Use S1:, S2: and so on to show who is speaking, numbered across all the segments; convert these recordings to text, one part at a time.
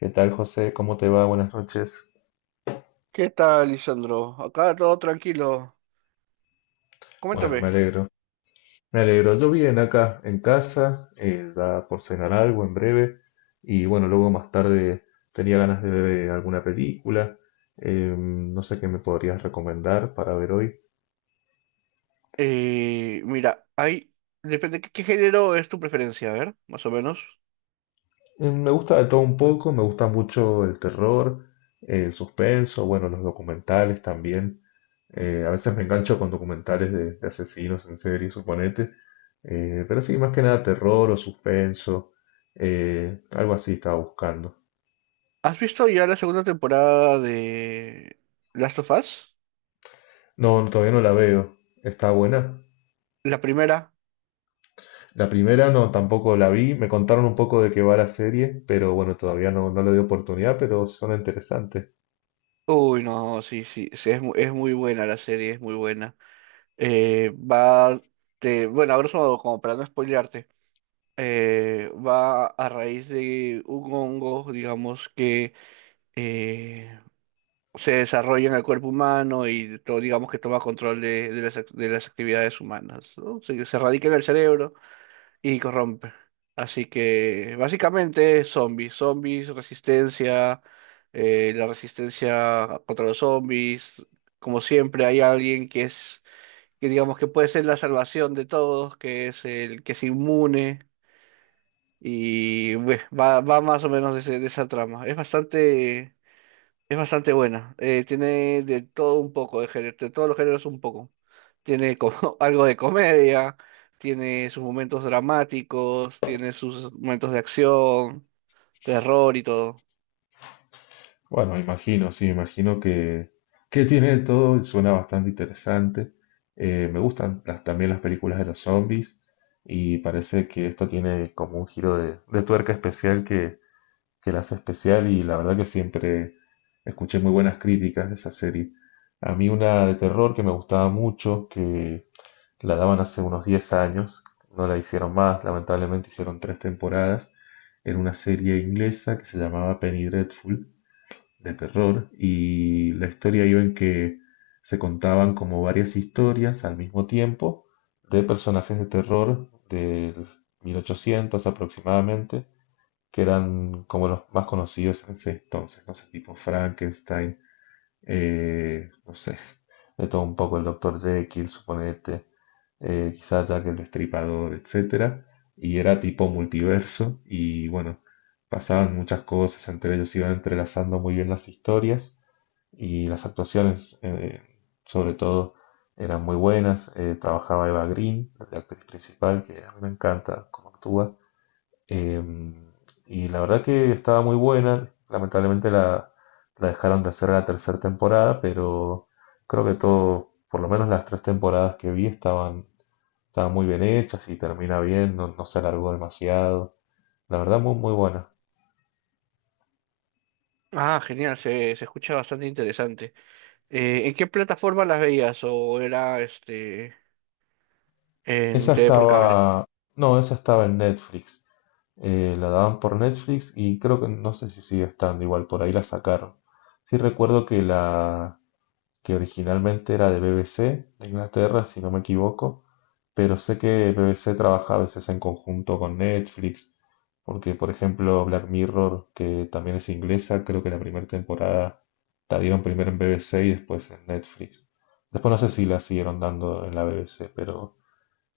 S1: ¿Qué tal, José? ¿Cómo te va? Buenas noches.
S2: ¿Qué tal, Lisandro? Acá todo tranquilo.
S1: Bueno,
S2: Coméntame.
S1: me alegro. Me alegro. Yo bien acá en casa, da por cenar algo en breve. Y bueno, luego más tarde tenía ganas de ver alguna película. No sé qué me podrías recomendar para ver hoy.
S2: Mira, hay... Depende, ¿qué género es tu preferencia? A ver, más o menos.
S1: Me gusta de todo un poco, me gusta mucho el terror, el suspenso, bueno, los documentales también. A veces me engancho con documentales de asesinos en serie, suponete. Pero sí, más que nada terror o suspenso. Algo así estaba buscando.
S2: ¿Has visto ya la segunda temporada de Last of Us?
S1: No, no, todavía no la veo. Está buena.
S2: ¿La primera?
S1: La primera no, tampoco la vi. Me contaron un poco de qué va la serie, pero bueno, todavía no, no le di oportunidad, pero suena interesante.
S2: Uy, no, sí, sí, sí, es, es muy buena la serie, es muy buena. Va... De, bueno, ahora modo, como para no spoilearte. Va a raíz de un hongo, digamos, que... eh, se desarrolla en el cuerpo humano y todo, digamos que toma control de las, de las actividades humanas, ¿no? Se radica en el cerebro y corrompe. Así que básicamente zombies, zombies, resistencia, la resistencia contra los zombies. Como siempre hay alguien que es, que digamos que puede ser la salvación de todos, que es el que es inmune y va más o menos de, de esa trama. Es bastante buena. Tiene de todo un poco, de, de todos los géneros un poco. Tiene como, algo de comedia, tiene sus momentos dramáticos, tiene sus momentos de acción, terror y todo.
S1: Bueno, imagino, sí, imagino que tiene de todo y suena bastante interesante. Me gustan las- también las películas de los zombies y parece que esta tiene como un giro de tuerca especial que la hace especial y la verdad que siempre escuché muy buenas críticas de esa serie. A mí una de terror que me gustaba mucho, que la daban hace unos 10 años, no la hicieron más, lamentablemente hicieron tres temporadas, era una serie inglesa que se llamaba Penny Dreadful de terror y la historia iba en que se contaban como varias historias al mismo tiempo de personajes de terror del 1800 aproximadamente, que eran como los más conocidos en ese entonces, no sé, tipo Frankenstein, no sé, de todo un poco el doctor Jekyll, suponete, quizás Jack el Destripador, etcétera, y era tipo multiverso y bueno, pasaban muchas cosas, entre ellos iban entrelazando muy bien las historias y las actuaciones, sobre todo, eran muy buenas. Trabajaba Eva Green, la actriz principal, que a mí me encanta cómo actúa. Eh, y la verdad que estaba muy buena. Lamentablemente la, la dejaron de hacer en la tercera temporada, pero creo que todo, por lo menos las tres temporadas que vi, estaban, estaban muy bien hechas y termina bien, no, no se alargó demasiado. La verdad, muy, muy buena.
S2: Ah, genial, se escucha bastante interesante. ¿En qué plataforma las veías o era este en
S1: Esa
S2: TV por cable?
S1: estaba, no, esa estaba en Netflix. La daban por Netflix y creo que no sé si sigue estando igual, por ahí la sacaron. Sí recuerdo que la que originalmente era de BBC de Inglaterra, si no me equivoco, pero sé que BBC trabaja a veces en conjunto con Netflix, porque por ejemplo Black Mirror, que también es inglesa, creo que la primera temporada la dieron primero en BBC y después en Netflix. Después no sé si la siguieron dando en la BBC, pero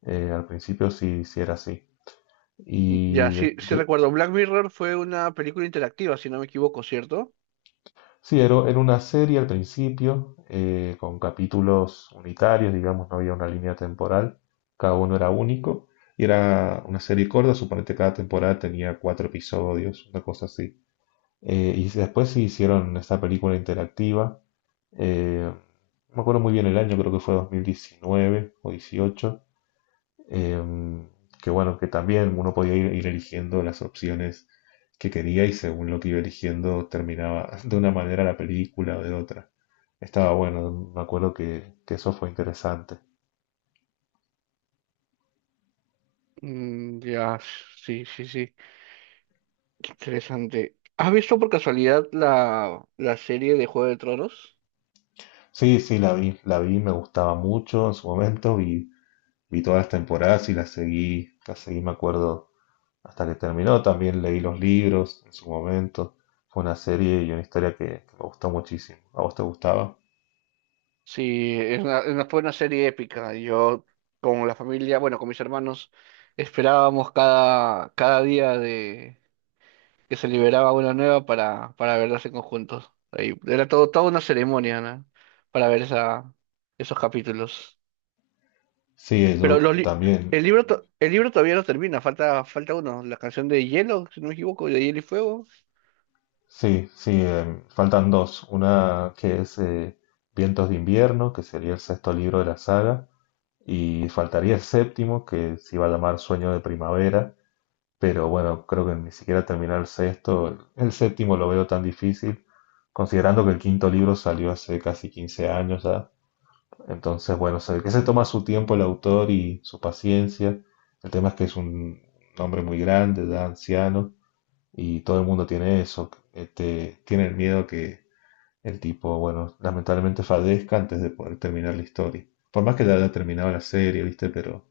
S1: al principio sí, sí era así.
S2: Ya,
S1: Y de-
S2: sí, sí
S1: de-
S2: recuerdo. Black Mirror fue una película interactiva, si no me equivoco, ¿cierto?
S1: sí, era, era una serie al principio, con capítulos unitarios, digamos, no había una línea temporal, cada uno era único, y era una serie corta, suponete cada temporada tenía cuatro episodios, una cosa así. Y después sí hicieron esta película interactiva, eh, no me acuerdo muy bien el año, creo que fue 2019 o 18. Em, que bueno, que también uno podía ir, ir eligiendo las opciones que quería y según lo que iba eligiendo terminaba de una manera la película o de otra. Estaba bueno, me acuerdo que eso fue interesante.
S2: Mm, ya, sí, sí, sí. Interesante. ¿Has visto por casualidad la, la serie de Juego de Tronos?
S1: Sí, sí, la vi, me gustaba mucho en su momento, vi, vi todas las temporadas y las seguí, me acuerdo, hasta que terminó. También leí los libros en su momento. Fue una serie y una historia que me gustó muchísimo. ¿A vos te gustaba?
S2: Sí, es una, fue una serie épica. Yo con la familia, bueno, con mis hermanos, esperábamos cada, cada día de que se liberaba una nueva para verlas en conjuntos. Ahí, era todo, toda una ceremonia, ¿no? Para ver esa, esos capítulos.
S1: Sí,
S2: Pero
S1: yo
S2: los li-
S1: también.
S2: el libro, to- el libro todavía no termina, falta, falta uno, la canción de Hielo, si no me equivoco, de Hielo y Fuego.
S1: Sí, sí, em, faltan dos. Una que es Vientos de invierno, que sería el sexto libro de la saga, y faltaría el séptimo, que se iba a llamar Sueño de primavera, pero bueno, creo que ni siquiera terminar el sexto, el séptimo lo veo tan difícil, considerando que el quinto libro salió hace casi 15 años ya. Entonces, bueno, se ve que se toma su tiempo el autor y su paciencia. El tema es que es un hombre muy grande, ya anciano y todo el mundo tiene eso, este, tiene el miedo que el tipo, bueno, lamentablemente fallezca antes de poder terminar la historia. Por más que ya haya terminado la serie, ¿viste? Pero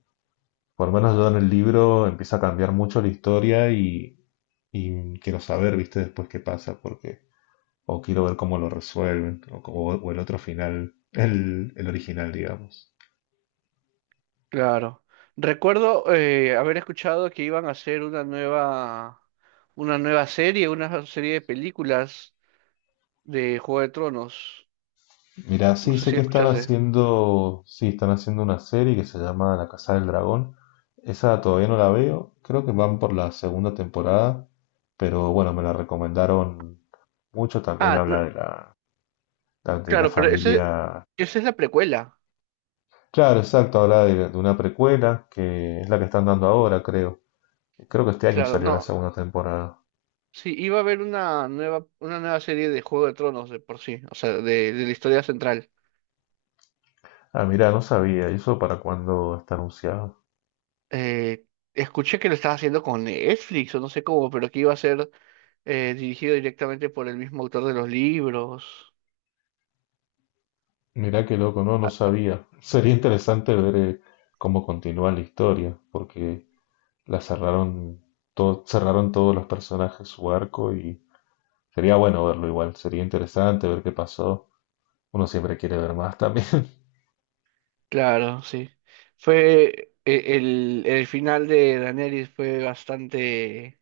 S1: por lo menos yo en el libro empieza a cambiar mucho la historia y quiero saber, ¿viste? Después qué pasa, porque o quiero ver cómo lo resuelven, o el otro final, el original, digamos.
S2: Claro. Recuerdo haber escuchado que iban a hacer una nueva serie, una serie de películas de Juego de Tronos.
S1: Mira,
S2: No
S1: sí,
S2: sé
S1: sé
S2: si
S1: que están
S2: escuchaste.
S1: haciendo, sí, están haciendo una serie que se llama La Casa del Dragón. Esa todavía no la veo, creo que van por la segunda temporada, pero bueno, me la recomendaron mucho. También
S2: Ah,
S1: habla
S2: no,
S1: de la
S2: claro, pero ese,
S1: familia.
S2: esa es la precuela.
S1: Claro, exacto, habla de una precuela que es la que están dando ahora, creo. Creo que este año
S2: Claro,
S1: salió la
S2: no.
S1: segunda temporada.
S2: Sí, iba a haber una nueva serie de Juego de Tronos de por sí, o sea, de la historia central.
S1: Ah, mira, no sabía, ¿y eso para cuándo está anunciado?
S2: Eh, Escuché que lo estaba haciendo con Netflix o no sé cómo, pero que iba a ser dirigido directamente por el mismo autor de los libros.
S1: Mirá qué loco, no, no sabía. Sería interesante ver cómo continúa la historia, porque la cerraron, todo, cerraron todos los personajes su arco y sería bueno verlo igual, sería interesante ver qué pasó. Uno siempre quiere ver más también.
S2: Claro, sí. El final de Daenerys fue bastante,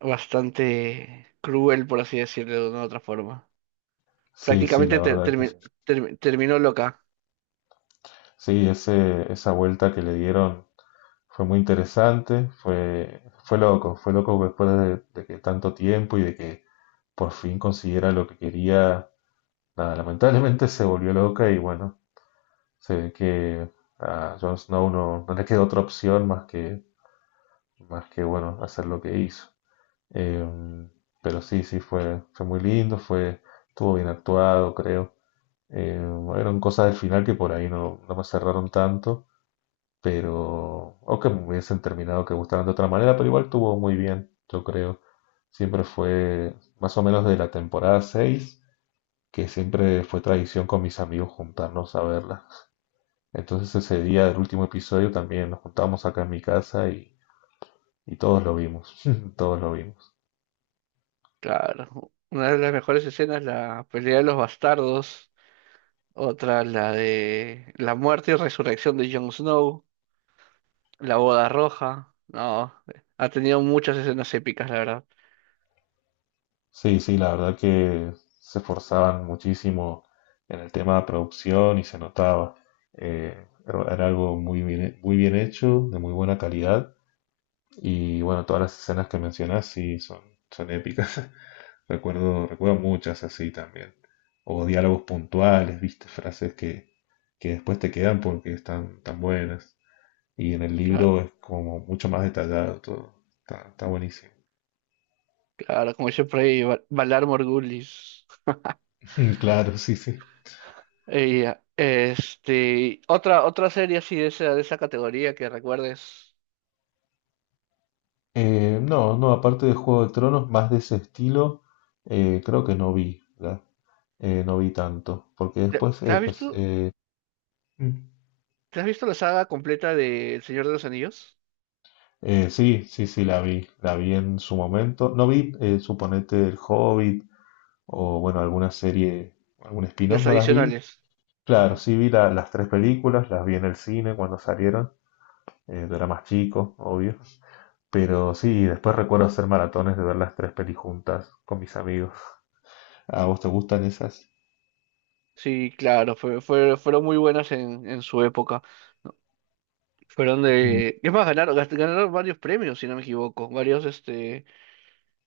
S2: bastante cruel, por así decirlo, de una u otra forma.
S1: Sí, sí,
S2: Prácticamente
S1: la verdad que
S2: terminó loca.
S1: sí, ese, esa vuelta que le dieron fue muy interesante, fue, fue loco después de que tanto tiempo y de que por fin consiguiera lo que quería. Nada, lamentablemente se volvió loca y bueno. Sí, que a Jon Snow no, no le quedó otra opción más que bueno, hacer lo que hizo. Em, pero sí, sí, fue, fue muy lindo, fue, estuvo bien actuado, creo. Eran cosas del final que por ahí no, no me cerraron tanto, pero, o que me hubiesen terminado que gustaran de otra manera, pero igual estuvo muy bien, yo creo. Siempre fue más o menos de la temporada 6 que siempre fue tradición con mis amigos juntarnos a verla. Entonces ese día del último episodio también nos juntamos acá en mi casa y todos lo vimos, todos lo vimos.
S2: Claro. Una de las mejores escenas, la pelea de los bastardos. Otra, la de la muerte y resurrección de Jon Snow. La boda roja. No, ha tenido muchas escenas épicas, la verdad.
S1: Sí, sí, la verdad que se esforzaban muchísimo en el tema de producción y se notaba. Era algo muy bien hecho, de muy buena calidad y bueno, todas las escenas que mencionas sí son, son épicas. Recuerdo, recuerdo muchas así también. O diálogos puntuales, viste, frases que después te quedan porque están tan buenas. Y en el
S2: Claro,
S1: libro es como mucho más detallado todo. Está, está buenísimo.
S2: claro, como dice por ahí, Valar Morgulis.
S1: Claro, sí, sí.
S2: Y este, otra, otra serie así de esa categoría que recuerdes.
S1: No, no, aparte de Juego de Tronos, más de ese estilo, creo que no vi, ¿verdad? No vi tanto, porque
S2: ¿Te,
S1: después,
S2: te has
S1: pues,
S2: visto,
S1: mm,
S2: ¿te has visto la saga completa de El Señor de los Anillos?
S1: sí, sí, sí, la vi en su momento. No vi, suponete, El Hobbit o, bueno, alguna serie, algún spin-off,
S2: Las
S1: no las vi.
S2: adicionales.
S1: Claro,
S2: Ajá.
S1: sí vi la- las tres películas, las vi en el cine cuando salieron, yo era más chico, obvio. Pero sí, después recuerdo hacer maratones de ver las tres pelis juntas con mis amigos. ¿A vos te gustan esas?
S2: Sí, claro, fueron muy buenas en su época. Fueron
S1: Mm.
S2: de... Es más, ganaron varios premios, si no me equivoco. Varios, este,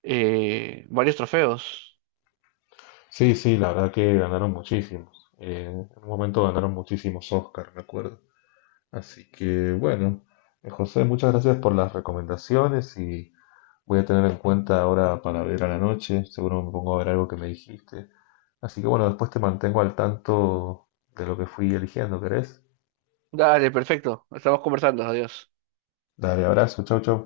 S2: varios trofeos.
S1: Sí, sí, la verdad que ganaron muchísimos. En un momento ganaron muchísimos Oscar, me acuerdo. Así que bueno, José, muchas gracias por las recomendaciones y voy a tener en cuenta ahora para ver a la noche. Seguro me pongo a ver algo que me dijiste. Así que bueno, después te mantengo al tanto de lo que fui eligiendo, ¿querés?
S2: Dale, perfecto. Estamos conversando. Adiós.
S1: Dale, abrazo, chau, chau.